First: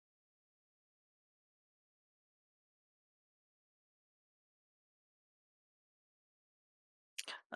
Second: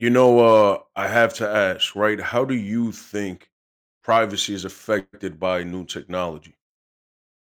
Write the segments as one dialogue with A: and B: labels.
A: You know, I have to ask, right? How do you think privacy is affected by new technology?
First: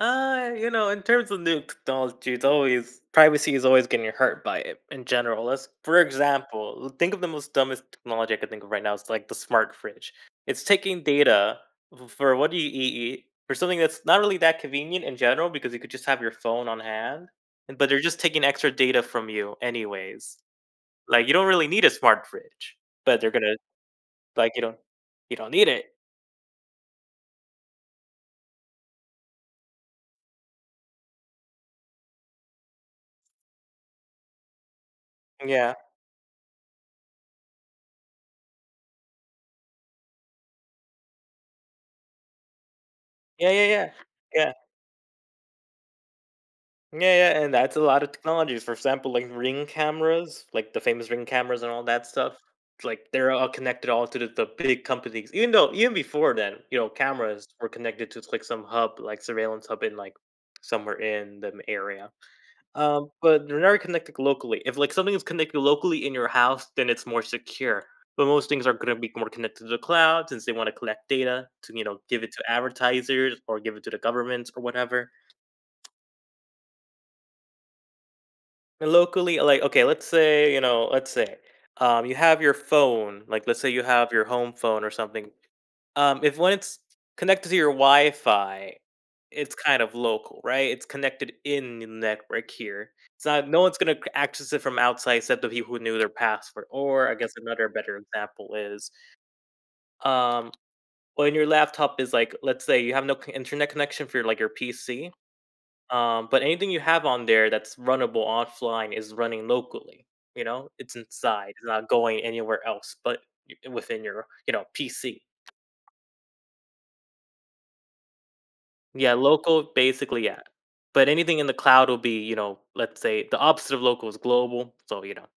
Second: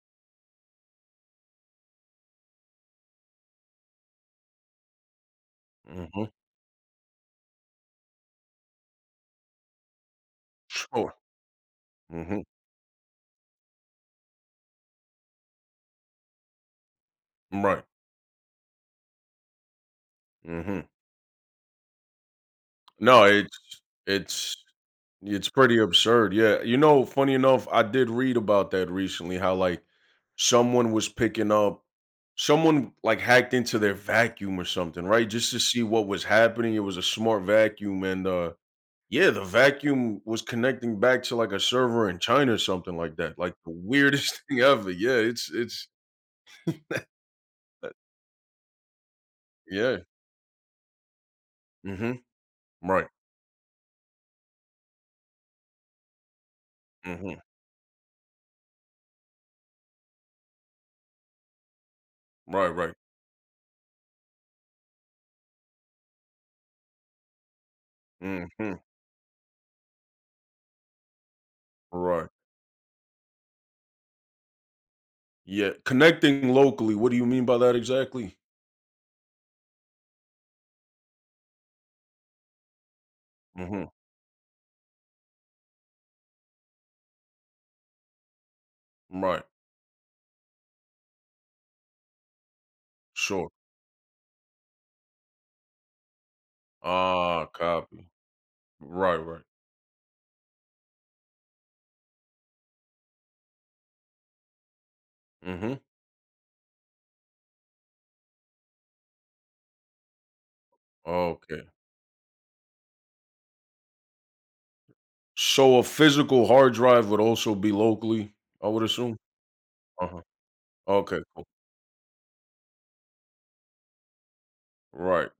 B: You know, in terms of new technology, it's always privacy is always getting hurt by it in general. Let's, for
A: Hmm.
B: example, think of the most dumbest technology I could think of right now. It's like the smart fridge. It's taking
A: Sure.
B: data for
A: Hmm.
B: what do you eat, for something that's not really that convenient in general because you could just have your phone on hand,
A: Right.
B: but they're just taking extra data from you anyways.
A: Hmm.
B: Like you don't really need a smart fridge, but
A: No,
B: they're gonna, like
A: it's
B: you don't, you
A: it's
B: don't need
A: pretty
B: it.
A: absurd. Yeah. You know, funny enough, I did read about that recently. How like someone was picking up, someone like hacked into their vacuum or something, right? Just to
B: Yeah,
A: see what was happening. It was a smart vacuum, and yeah, the vacuum was connecting back to, like, a server in China or something like that,
B: yeah,
A: like, the
B: yeah,
A: weirdest
B: yeah.
A: thing ever. Yeah, it's
B: Yeah, yeah, and that's a lot of technologies. For example, like Ring
A: yeah.
B: cameras, like the famous Ring cameras and all that
A: Mhm.
B: stuff. It's like
A: Right.
B: they're all connected all to the big companies. Even though even before then, you know,
A: Mhm.
B: cameras were connected to like some hub, like surveillance hub in like somewhere in the area.
A: Right, right.
B: But they're never connected locally. If like something is connected locally in your house, then it's more secure. But most things are
A: Mhm.
B: gonna be more connected to the cloud since they want to collect data to, you know, give
A: Right.
B: it to advertisers or give it to the governments or whatever.
A: Yeah, connecting locally, what do you mean by that exactly?
B: Locally, like, okay, let's say, you know, you have your phone, like, let's say you
A: Mhm.
B: have your home phone or something. If When it's connected to your Wi-Fi,
A: Right.
B: it's kind of local, right? It's connected in the network here. It's
A: Sure.
B: not, no one's gonna access it from outside except the people who knew their password. Or I guess
A: Ah,
B: another better
A: copy.
B: example is,
A: Right, right.
B: um, when your laptop is, like, let's say you have no internet connection for your, like your PC,
A: Mhm.
B: but anything you have on there that's runnable offline is running locally. You know, it's inside.
A: Okay.
B: It's not going anywhere else, but within your, you know, PC.
A: So a physical hard drive would also be locally, I would
B: Yeah,
A: assume?
B: local
A: Uh-huh.
B: basically, yeah. But
A: Okay,
B: anything
A: cool.
B: in the cloud will be, you know, let's say the opposite of local is global. So you know,
A: Right.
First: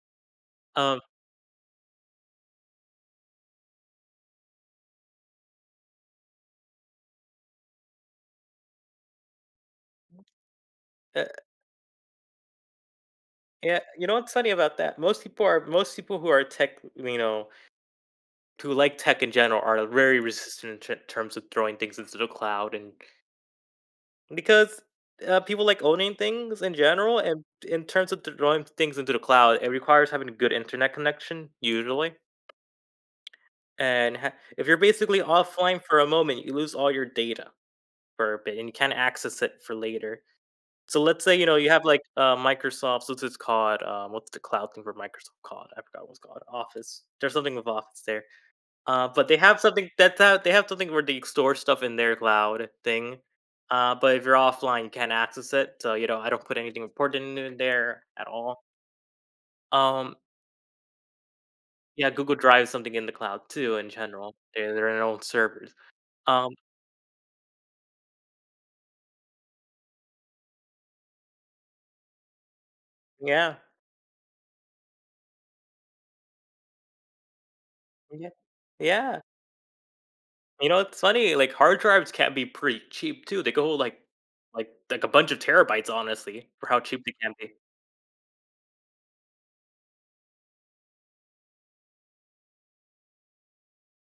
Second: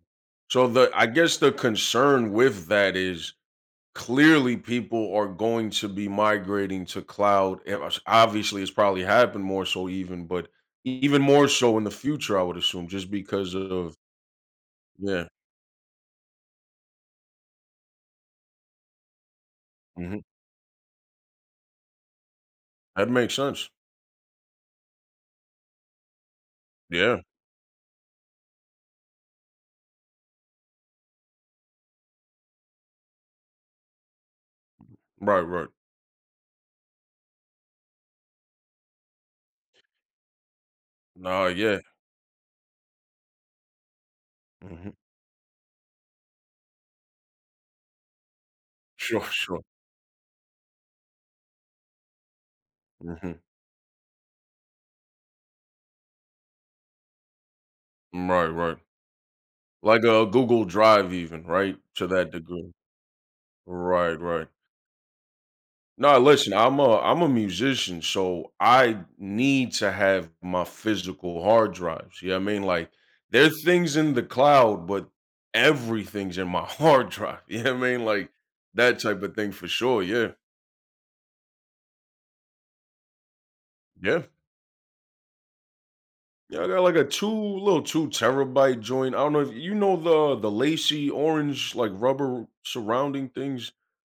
A: So the,
B: um,
A: I guess, the concern with that is clearly people are going to be migrating to cloud. And obviously, it's probably happened more so even, but even
B: uh,
A: more so in the future, I would assume, just because
B: yeah,
A: of
B: you know what's funny about that?
A: yeah.
B: Most people who are tech, you know, who like tech in general, are
A: Hmm.
B: very resistant in terms of throwing things into the cloud. And
A: That makes sense.
B: because, people like owning things in
A: Yeah,
B: general, and in terms of throwing things into the cloud, it requires having a good internet connection, usually, and ha if you're basically
A: right, right.
B: offline for a moment, you lose all your data for a bit, and you can't access it for later. So let's say, you
A: Nah,
B: know, you
A: yeah.
B: have, like, Microsoft's, what's it's called, what's the cloud thing
A: Hmm.
B: for Microsoft called? I forgot what it's called. Office. There's something with Office there.
A: Sure,
B: But they
A: sure.
B: have something where they store stuff in their cloud thing.
A: Hmm.
B: But if you're offline, you can't access it. So you know, I don't put anything important in there at
A: Right,
B: all.
A: right. Like
B: Um,
A: a Google Drive, even right to
B: yeah,
A: that
B: Google Drive is
A: degree.
B: something in the cloud too. In
A: Right,
B: general,
A: right.
B: they're in their own servers.
A: No, listen,
B: Um,
A: I'm a musician, so I need to have my physical hard drives. You know what I mean? Like
B: yeah,
A: there's things in the cloud, but everything's in my hard drive. You know what I mean?
B: yeah,
A: Like that
B: yeah.
A: type of thing for sure. Yeah.
B: You know, it's funny. Like hard drives can be pretty cheap too. They go like,
A: Yeah.
B: like a bunch of terabytes, honestly,
A: Yeah, I
B: for
A: got
B: how
A: like
B: cheap
A: a
B: they
A: two
B: can be.
A: little 2 terabyte joint. I don't know if you know the lacy orange like rubber surrounding things.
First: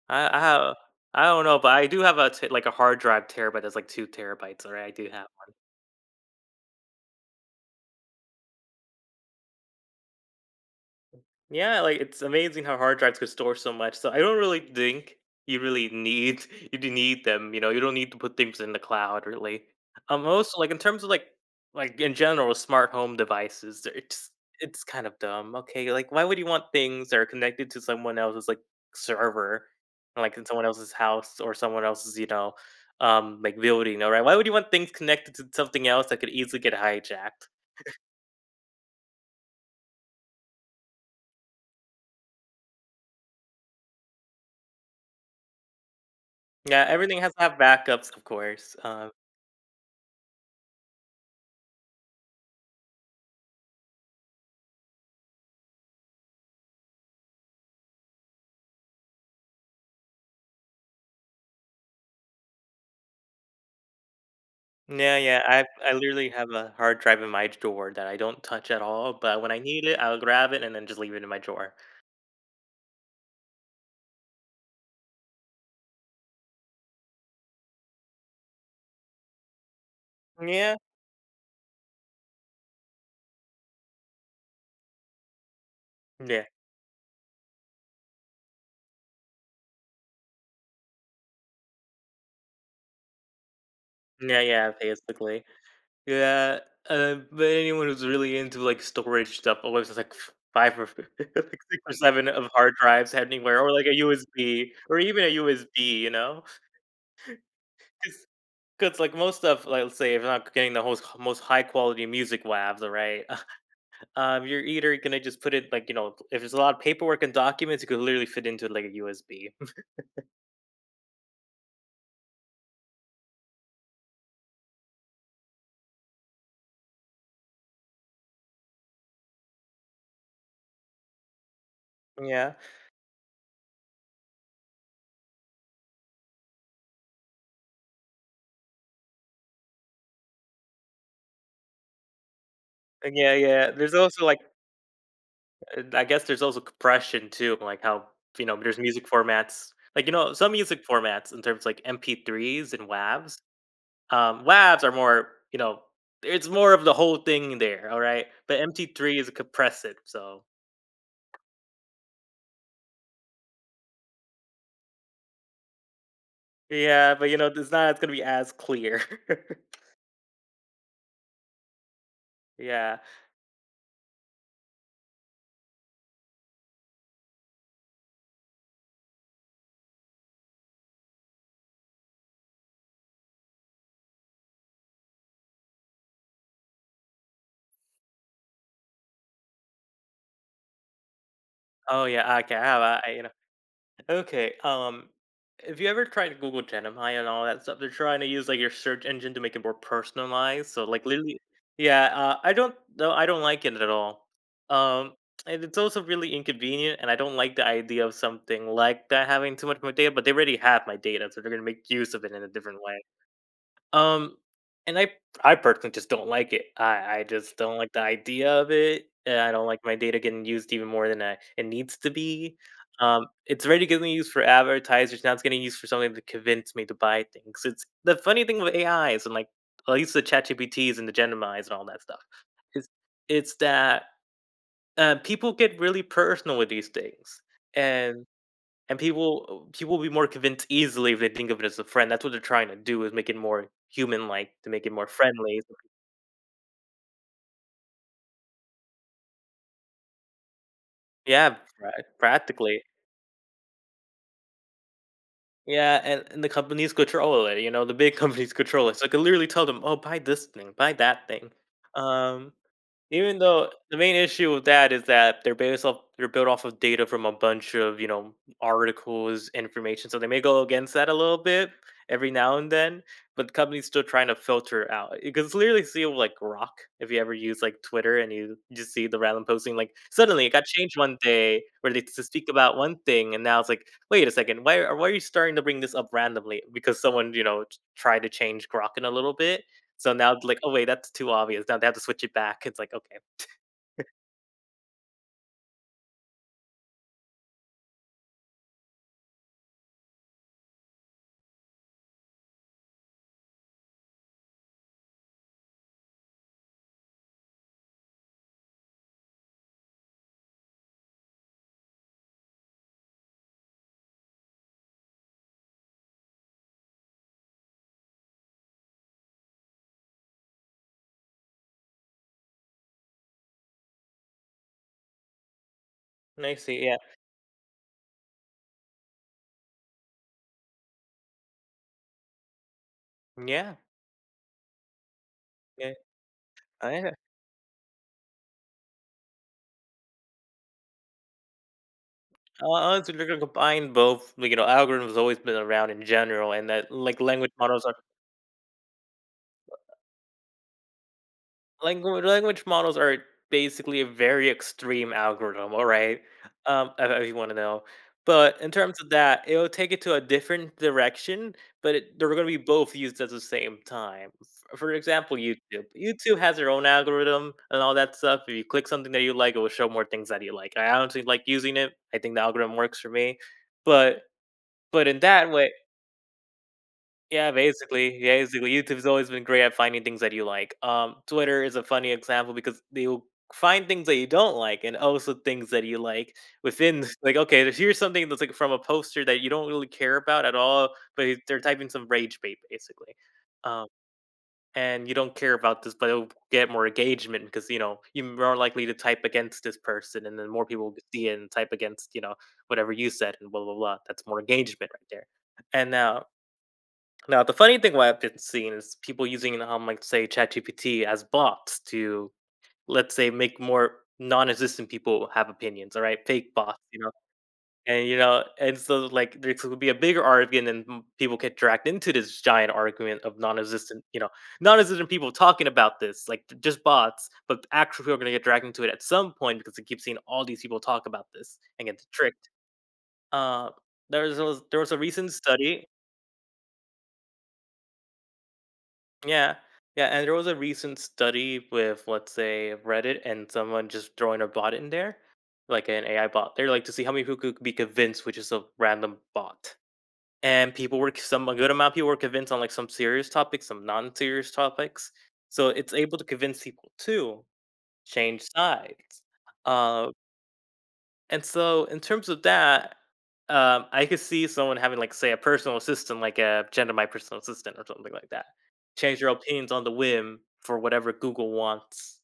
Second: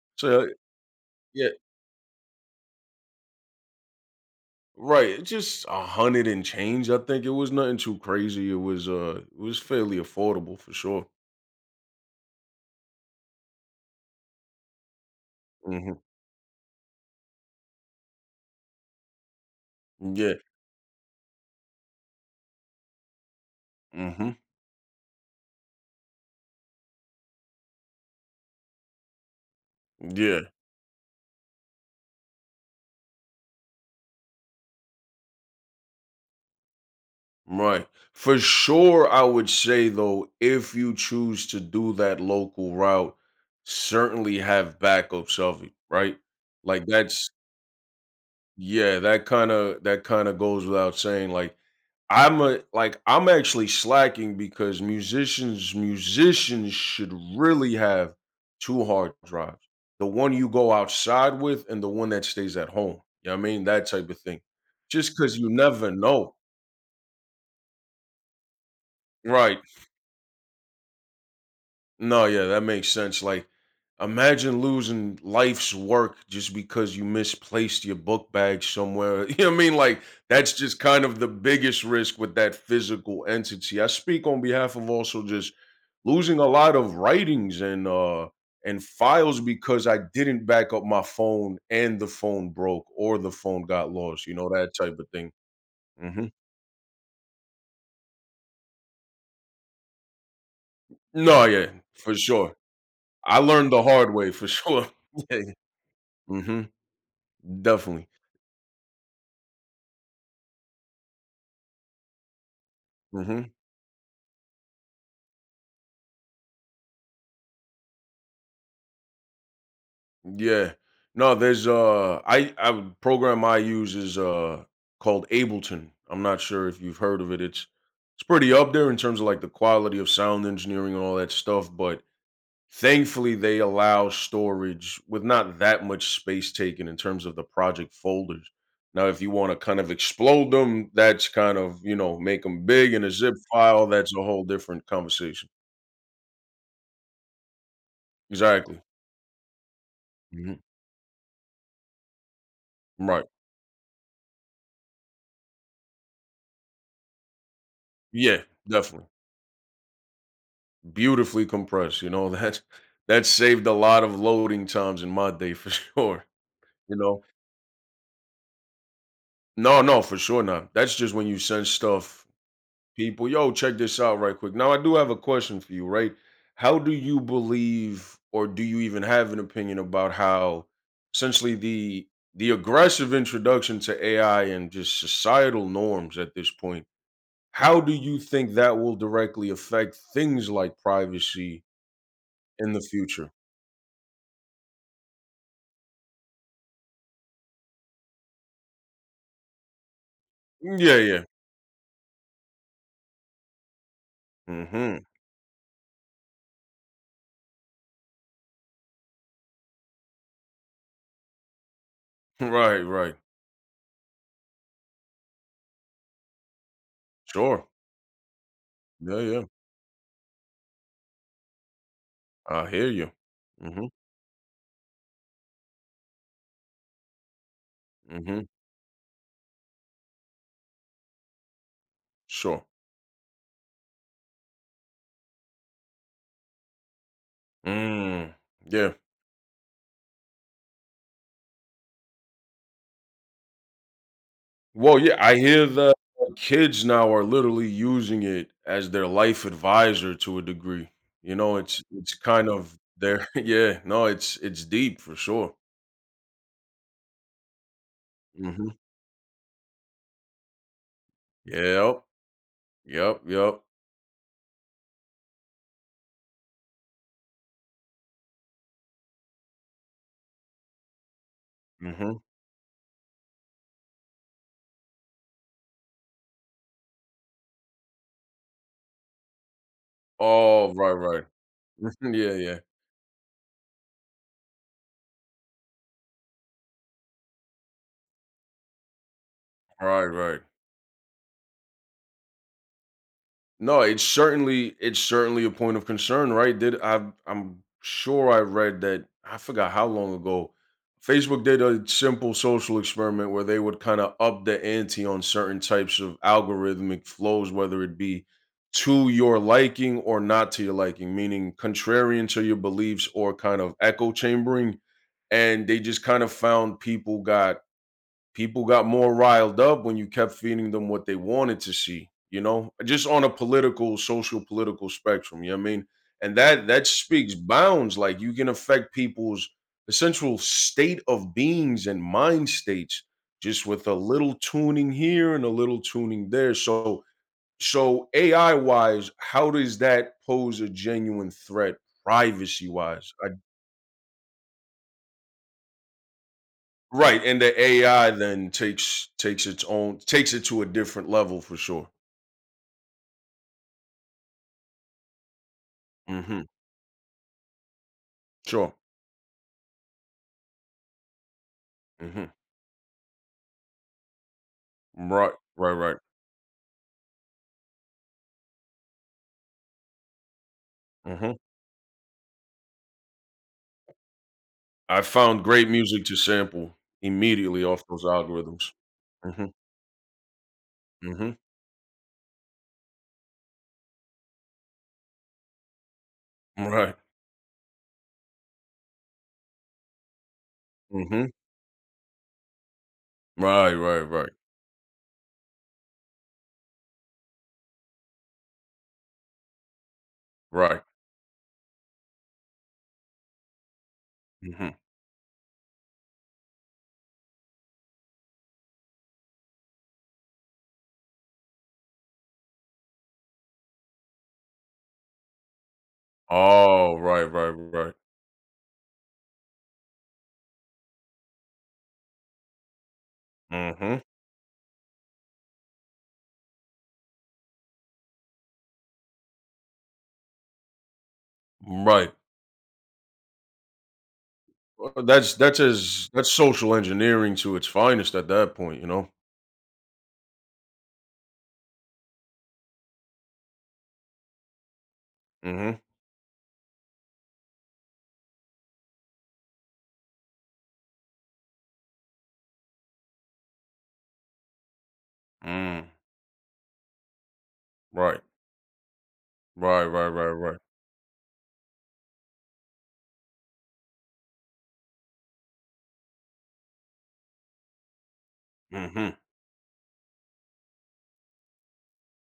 B: I
A: So,
B: have, I don't
A: yeah,
B: know, but I do have a like a hard drive terabyte that's like two terabytes. All right, I
A: right,
B: do
A: it
B: have.
A: just a hundred and change. I think it was nothing too crazy. It was fairly affordable for sure.
B: Yeah, like it's amazing how hard drives could store so much. So I don't really think you really
A: Hmm.
B: need you do need them. You know, you don't need to put things in the cloud really.
A: Yeah.
B: Also, like in terms of like, in general, smart home devices, it's
A: Hmm.
B: it's kind of dumb. Okay, like why would you want things that are connected to someone else's like server, like in
A: Yeah.
B: someone else's house or someone else's, you know, like building? All right, why would you want things connected to something else that could easily get hijacked?
A: Right. For sure, I would say though, if you choose to do that local route, certainly have backups of it. Right. Like
B: Yeah, everything
A: that's
B: has to have backups, of course.
A: yeah, that kinda goes without saying, like, I'm actually slacking because musicians should really have two hard drives. The one you go outside with and the one that stays at home, you know what I mean? That type of thing. Just
B: Yeah,
A: because
B: yeah.
A: you
B: I
A: never
B: I literally
A: know.
B: have a hard drive in my drawer that I don't touch at all, but when
A: Right.
B: I need it, I'll grab it and then just leave it in my drawer.
A: No, yeah, that makes sense. Like, imagine losing life's work just because you misplaced your book bag somewhere. You know what I mean? Like, that's
B: Yeah.
A: just kind of the biggest risk with that physical entity. I speak on behalf of also just losing a
B: Yeah.
A: lot of writings and files because I didn't back up my phone and the phone broke or the phone got lost. You
B: Yeah,
A: know that
B: yeah,
A: type of thing.
B: basically.
A: Hmm.
B: Yeah. But anyone who's really into like storage stuff always has like five or like
A: No, yeah,
B: six or
A: for
B: seven of
A: sure.
B: hard drives
A: I
B: anywhere,
A: learned
B: or
A: the
B: like a
A: hard way for
B: USB,
A: sure.
B: or even a
A: Yeah.
B: USB, you know?
A: Mm-hmm. Definitely.
B: Because like most stuff, like, let's say, if I'm not getting the most high quality music WAVs, all right?
A: Hmm.
B: You're either gonna just put it, like, you know, if there's a lot of paperwork and documents, you could literally fit into like a USB.
A: Yeah. No, there's program I use is called Ableton. I'm not sure if you've heard of it. It's pretty up there in terms of like the quality of sound engineering and all that stuff, but
B: Yeah,
A: thankfully they allow storage with not that much space taken in terms of the project folders. Now, if you want to kind of explode them, that's kind of, make them big in a zip
B: yeah, yeah.
A: file,
B: There's
A: that's a
B: also like,
A: whole different conversation.
B: I guess there's also compression too, like how, you know, there's
A: Exactly.
B: music formats, like you know some
A: Hmm.
B: music formats in terms like MP3s and
A: Right.
B: WAVs. WAVs are more, you know, it's more of the whole thing there. All right,
A: Yeah,
B: but
A: definitely.
B: MP3 is compress it. So
A: Beautifully compressed, that saved a lot of loading times in my day for sure, you
B: yeah,
A: know?
B: but you know it's not, it's gonna be as clear.
A: No, no, for sure not. That's just when you send stuff,
B: Yeah.
A: people, "Yo, check this out right quick." Now I do have a question for you, right? How do you believe or do you even have an opinion about how essentially the aggressive introduction to AI and just societal norms at this point, how do you think that will directly affect things like privacy
B: Oh yeah. Okay. I
A: in the
B: have. I, you know.
A: future?
B: Okay. Have you ever tried to Google Gemini and all that stuff? They're trying to use like your search engine to make it more personalized. So
A: Yeah,
B: like
A: yeah.
B: literally, yeah. I don't, no, I don't like it at all.
A: Mhm.
B: Um, and it's also really inconvenient, and I don't like the idea of something like that having too much of my data. But they already have my data, so they're gonna make use of it in a
A: Right,
B: different way.
A: right.
B: Um, and I personally just don't like it. I just
A: Sure.
B: don't like the idea of it,
A: Yeah,
B: and
A: yeah.
B: I don't like my data getting used even more than I it needs to be.
A: I hear you.
B: It's already
A: Mhm,
B: getting used for advertisers, now it's getting used for something to convince me to buy things. It's the funny
A: mhm.
B: thing with AIs and like at least the ChatGPTs and the Geminis and all that stuff.
A: Sure.
B: It's it's that People get really personal with these things, and.
A: Mm, yeah.
B: And people will be more convinced easily if they think of it as a friend. That's what they're trying to do, is make it more human-like, to make it
A: Well,
B: more
A: yeah, I
B: friendly.
A: hear
B: So-
A: that kids now are literally using it as their life advisor to a degree. You know,
B: Yeah,
A: it's it's kind of
B: practically.
A: their yeah, no, it's deep for sure.
B: Yeah, and the companies control it, you know, the big companies
A: Mhm.
B: control it, so I can literally tell them, "Oh, buy this thing, buy that thing."
A: Yep.
B: Um,
A: Yep,
B: even
A: yep.
B: though the main issue with that is that they're based off they're built off of data from a bunch of, you know, articles, information, so they may go against that a little bit
A: Mhm.
B: every now and then, but the company's still trying to filter out. You can literally see it with, like, rock if you ever use, like, Twitter and you just see the random posting, like, suddenly it got
A: Oh, right,
B: changed one
A: right.
B: day where they to
A: Yeah,
B: speak
A: yeah.
B: about one thing, and now it's like, "Wait a second, why are you starting to bring this up randomly?" Because someone, you know, t tried to change Grok in a little bit,
A: Right,
B: so now
A: right.
B: it's like, "Oh, wait, that's too obvious." Now they have to switch it back. It's like, "Okay."
A: No, it's certainly a point of concern, right? Did I? I'm sure I read that. I forgot how long ago. Facebook did a simple social experiment where they would kind of up the ante on certain types of algorithmic flows, whether it be to your liking or not to your liking, meaning contrarian to your beliefs or kind of echo chambering. And they just kind of found people got more riled up when you kept feeding them what they wanted to see, just on a political, social political spectrum. You know what I mean? And
B: I
A: that
B: see,
A: that
B: yeah.
A: speaks bounds. Like you can affect people's essential state of beings and mind states just
B: Yeah,
A: with a little tuning here and a little
B: yeah.
A: tuning there. So
B: I
A: AI wise, how does that pose a genuine threat privacy wise?
B: honestly, they're gonna combine both, like, you know, algorithms always been around in general, and that, like,
A: Right, and
B: language
A: the
B: models are
A: AI then takes takes its own takes it to a different level for sure.
B: Language models are basically a very extreme algorithm, all right?
A: Mhm.
B: If you wanna know. But in
A: Sure.
B: terms of that, it'll take it to a different direction, but it they're
A: Mhm.
B: gonna be both used at the same time. F For
A: Right,
B: example,
A: right,
B: YouTube.
A: right.
B: YouTube has their own algorithm and all that stuff. If you click something that you like, it will show more things that you like. I honestly
A: Mhm.
B: like using it. I think the algorithm works for me, but
A: I
B: in
A: found
B: that
A: great
B: way,
A: music to sample
B: yeah,
A: immediately off those
B: basically. Yeah,
A: algorithms.
B: basically, YouTube's always been
A: Mhm.
B: great at finding things that you like.
A: Mhm.
B: Twitter is a funny example because they'll find things that you don't like and also things that you like
A: Right.
B: within like okay here's something that's like from a poster that you don't really care about at all but
A: Mhm.
B: they're typing some rage bait basically,
A: Right,
B: um,
A: right, right.
B: and you don't care about this but it'll get more engagement because you know you're more likely to type against this person and then more
A: Right.
B: people will see it and type against, you know, whatever you said and blah blah blah, that's more
A: Mhm.
B: engagement right there. And now Now, the funny thing what I've been seeing is people using, like, say, ChatGPT as bots to, let's say, make more non-existent people have opinions, all right? Fake bots,
A: Oh,
B: you know?
A: right, right, right.
B: And so, there could be a bigger argument and people get dragged into this giant argument of
A: Mhm.
B: non-existent, non-existent people talking about this, like just bots, but actually people are going to get dragged into it at some point because they keep seeing all these people talk about this and get
A: Right.
B: tricked. Uh, there was
A: Well,
B: a recent
A: That's that's
B: study.
A: as that's social engineering to its finest at that point.
B: Yeah. Yeah, and there was a recent study with, let's say, Reddit and someone just throwing a bot in there,
A: Mhm.
B: like an AI bot. They're like to see how many people could be convinced, which is a random bot. And people were some a good amount of people were convinced on like some serious topics, some non-serious topics. So
A: Mm.
B: it's able to convince people to
A: Right.
B: change sides.
A: Right, right,
B: Uh,
A: right, right.
B: and so, in terms of that, I could see someone having, like, say, a personal assistant, like a Gen My Personal Assistant or something like that,
A: Mhm.
B: change their opinions on the whim for whatever Google wants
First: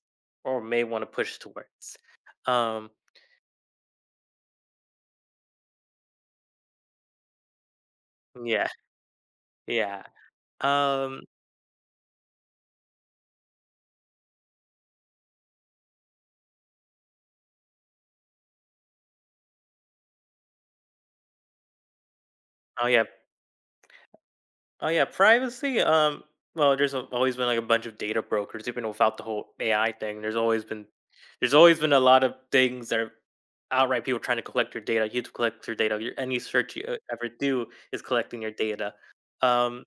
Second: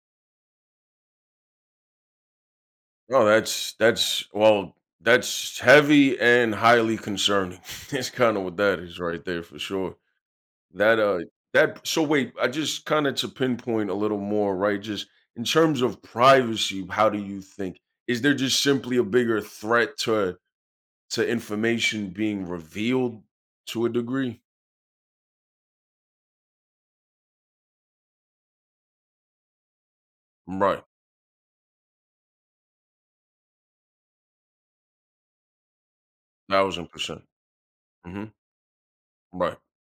B: or may wanna push towards. Um,
A: No, that's well, that's heavy and highly concerning. That's kind of what
B: yeah,
A: that is right there for sure.
B: yeah.
A: That
B: Um,
A: that so wait, I just kind of to pinpoint a little more, right? Just in terms of privacy, how do you think is there just simply a bigger threat to information being
B: oh, yeah.
A: revealed to a degree?
B: Oh yeah, privacy. Well, there's always been like a bunch of data brokers, even without the whole AI thing.
A: Right.
B: There's always been a lot of things that are outright people trying to collect your data. You to collect your data. Your, any search you
A: Thousand percent.
B: ever do is
A: Hmm.
B: collecting your data.
A: Right.
B: Um,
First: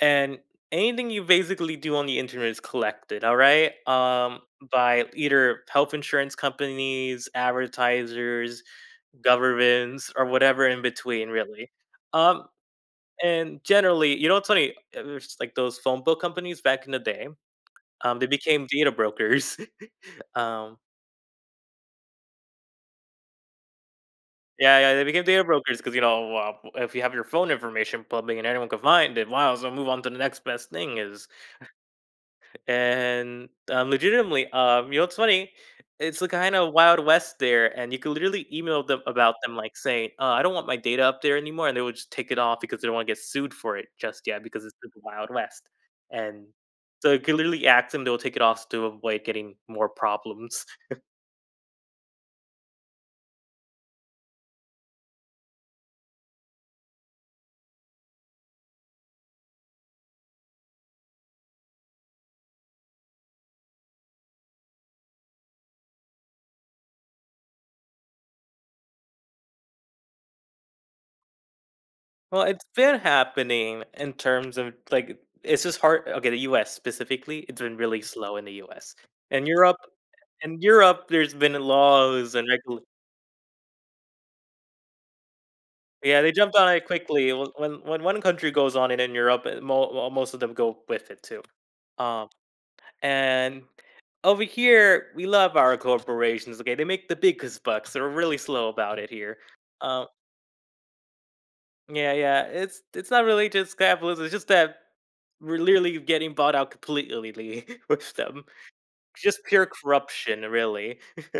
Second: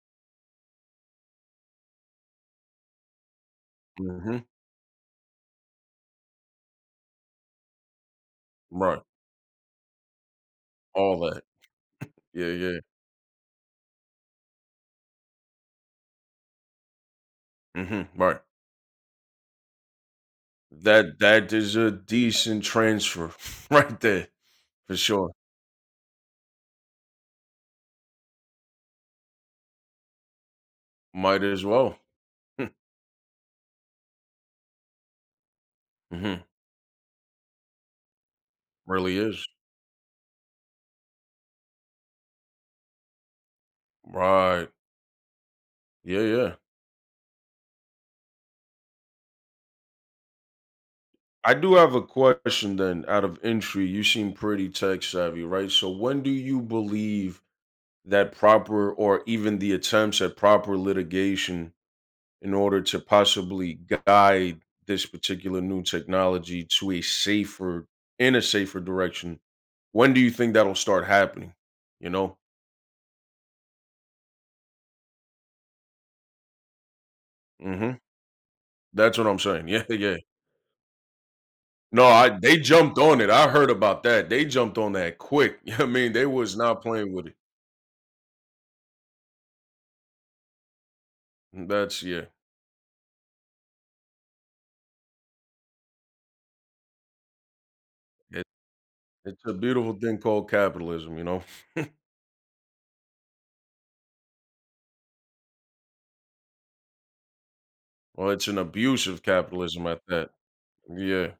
B: and anything you basically do on the internet is collected. All right.
A: Hmm.
B: By either health insurance companies, advertisers,
A: Right.
B: governments, or whatever in
A: All
B: between,
A: that.
B: really. Um,
A: Yeah, yeah.
B: and generally, you know what's funny? There's like those phone book companies back in the day.
A: Hmm.
B: They
A: Right.
B: became data brokers. um,
A: That is a decent transfer right there
B: yeah, yeah,
A: for
B: they became
A: sure.
B: data brokers because you know if you have your phone information public and anyone can find it, wow. So move on to the next best thing is.
A: Might as well.
B: And, legitimately, you know, it's funny, it's a
A: Mhm.
B: kinda wild west there, and you could literally email them
A: Really
B: about
A: is.
B: them, like, saying, I don't want my data up there anymore," and they would just take it off because they don't wanna get sued for it just yet because
A: Right.
B: it's the wild west,
A: Yeah,
B: and
A: yeah.
B: so you could literally ask them, they'll take it off to avoid getting more problems.
A: I do have a question then out of intrigue. You seem pretty tech savvy, right? So when do you believe that proper or even the attempts at proper litigation in order to possibly guide this particular new technology to a safer in a safer direction, when do you think that'll start happening? You know?
B: Well, it's been happening in terms of, like it's just hard okay, the U.S. specifically, it's been
A: Mhm.
B: really slow in the US.
A: That's what I'm
B: And
A: saying.
B: Europe
A: Yeah, yeah.
B: In Europe, there's been
A: No, I
B: laws and
A: they
B: regulations.
A: jumped on it. I heard about that. They jumped on that quick. I mean,
B: Yeah,
A: they
B: they
A: was
B: jumped on
A: not
B: it
A: playing with
B: quickly.
A: it.
B: When one country goes on it in Europe, most of them go with it too.
A: That's yeah.
B: Um, and over here, we love our corporations. Okay, they make the biggest bucks. They're really
A: It,
B: slow about it here.
A: it's a beautiful
B: Um,
A: thing called capitalism.
B: yeah, yeah, it's not really just capitalism. It's just that we're literally getting bought out completely with
A: Well,
B: them.
A: it's an abusive
B: Just pure
A: capitalism at that.
B: corruption, really.
A: Yeah,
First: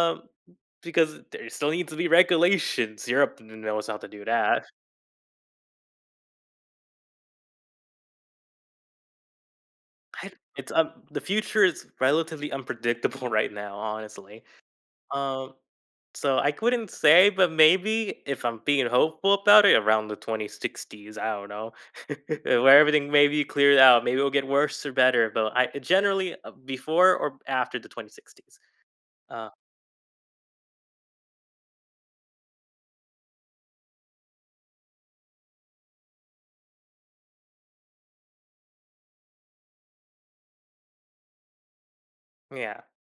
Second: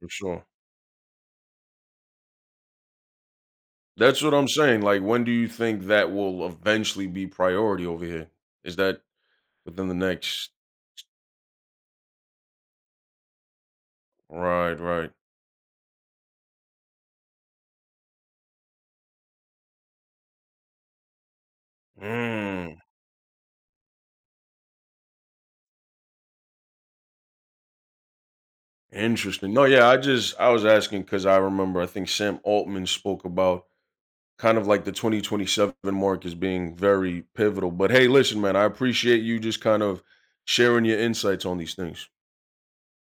A: for sure.
B: because there still needs to be regulations. Europe knows how to
A: That's
B: do
A: what I'm
B: that.
A: saying. Like, when do you think that will eventually be priority over here? Is that within the
B: I
A: next?
B: it's the future is relatively unpredictable right now, honestly.
A: Right, right.
B: Um, so I couldn't say, but maybe if I'm being hopeful about it, around the 2060s, I don't know,
A: Mm,
B: where everything may be cleared out. Maybe it'll get worse or better, but I generally before or after the 2060s. Uh,
A: interesting. No, yeah. I was asking because I remember I think Sam Altman spoke about kind of like the 2027 mark is being very pivotal. But hey, listen, man, I appreciate you just kind of sharing your insights on these things.
B: yeah.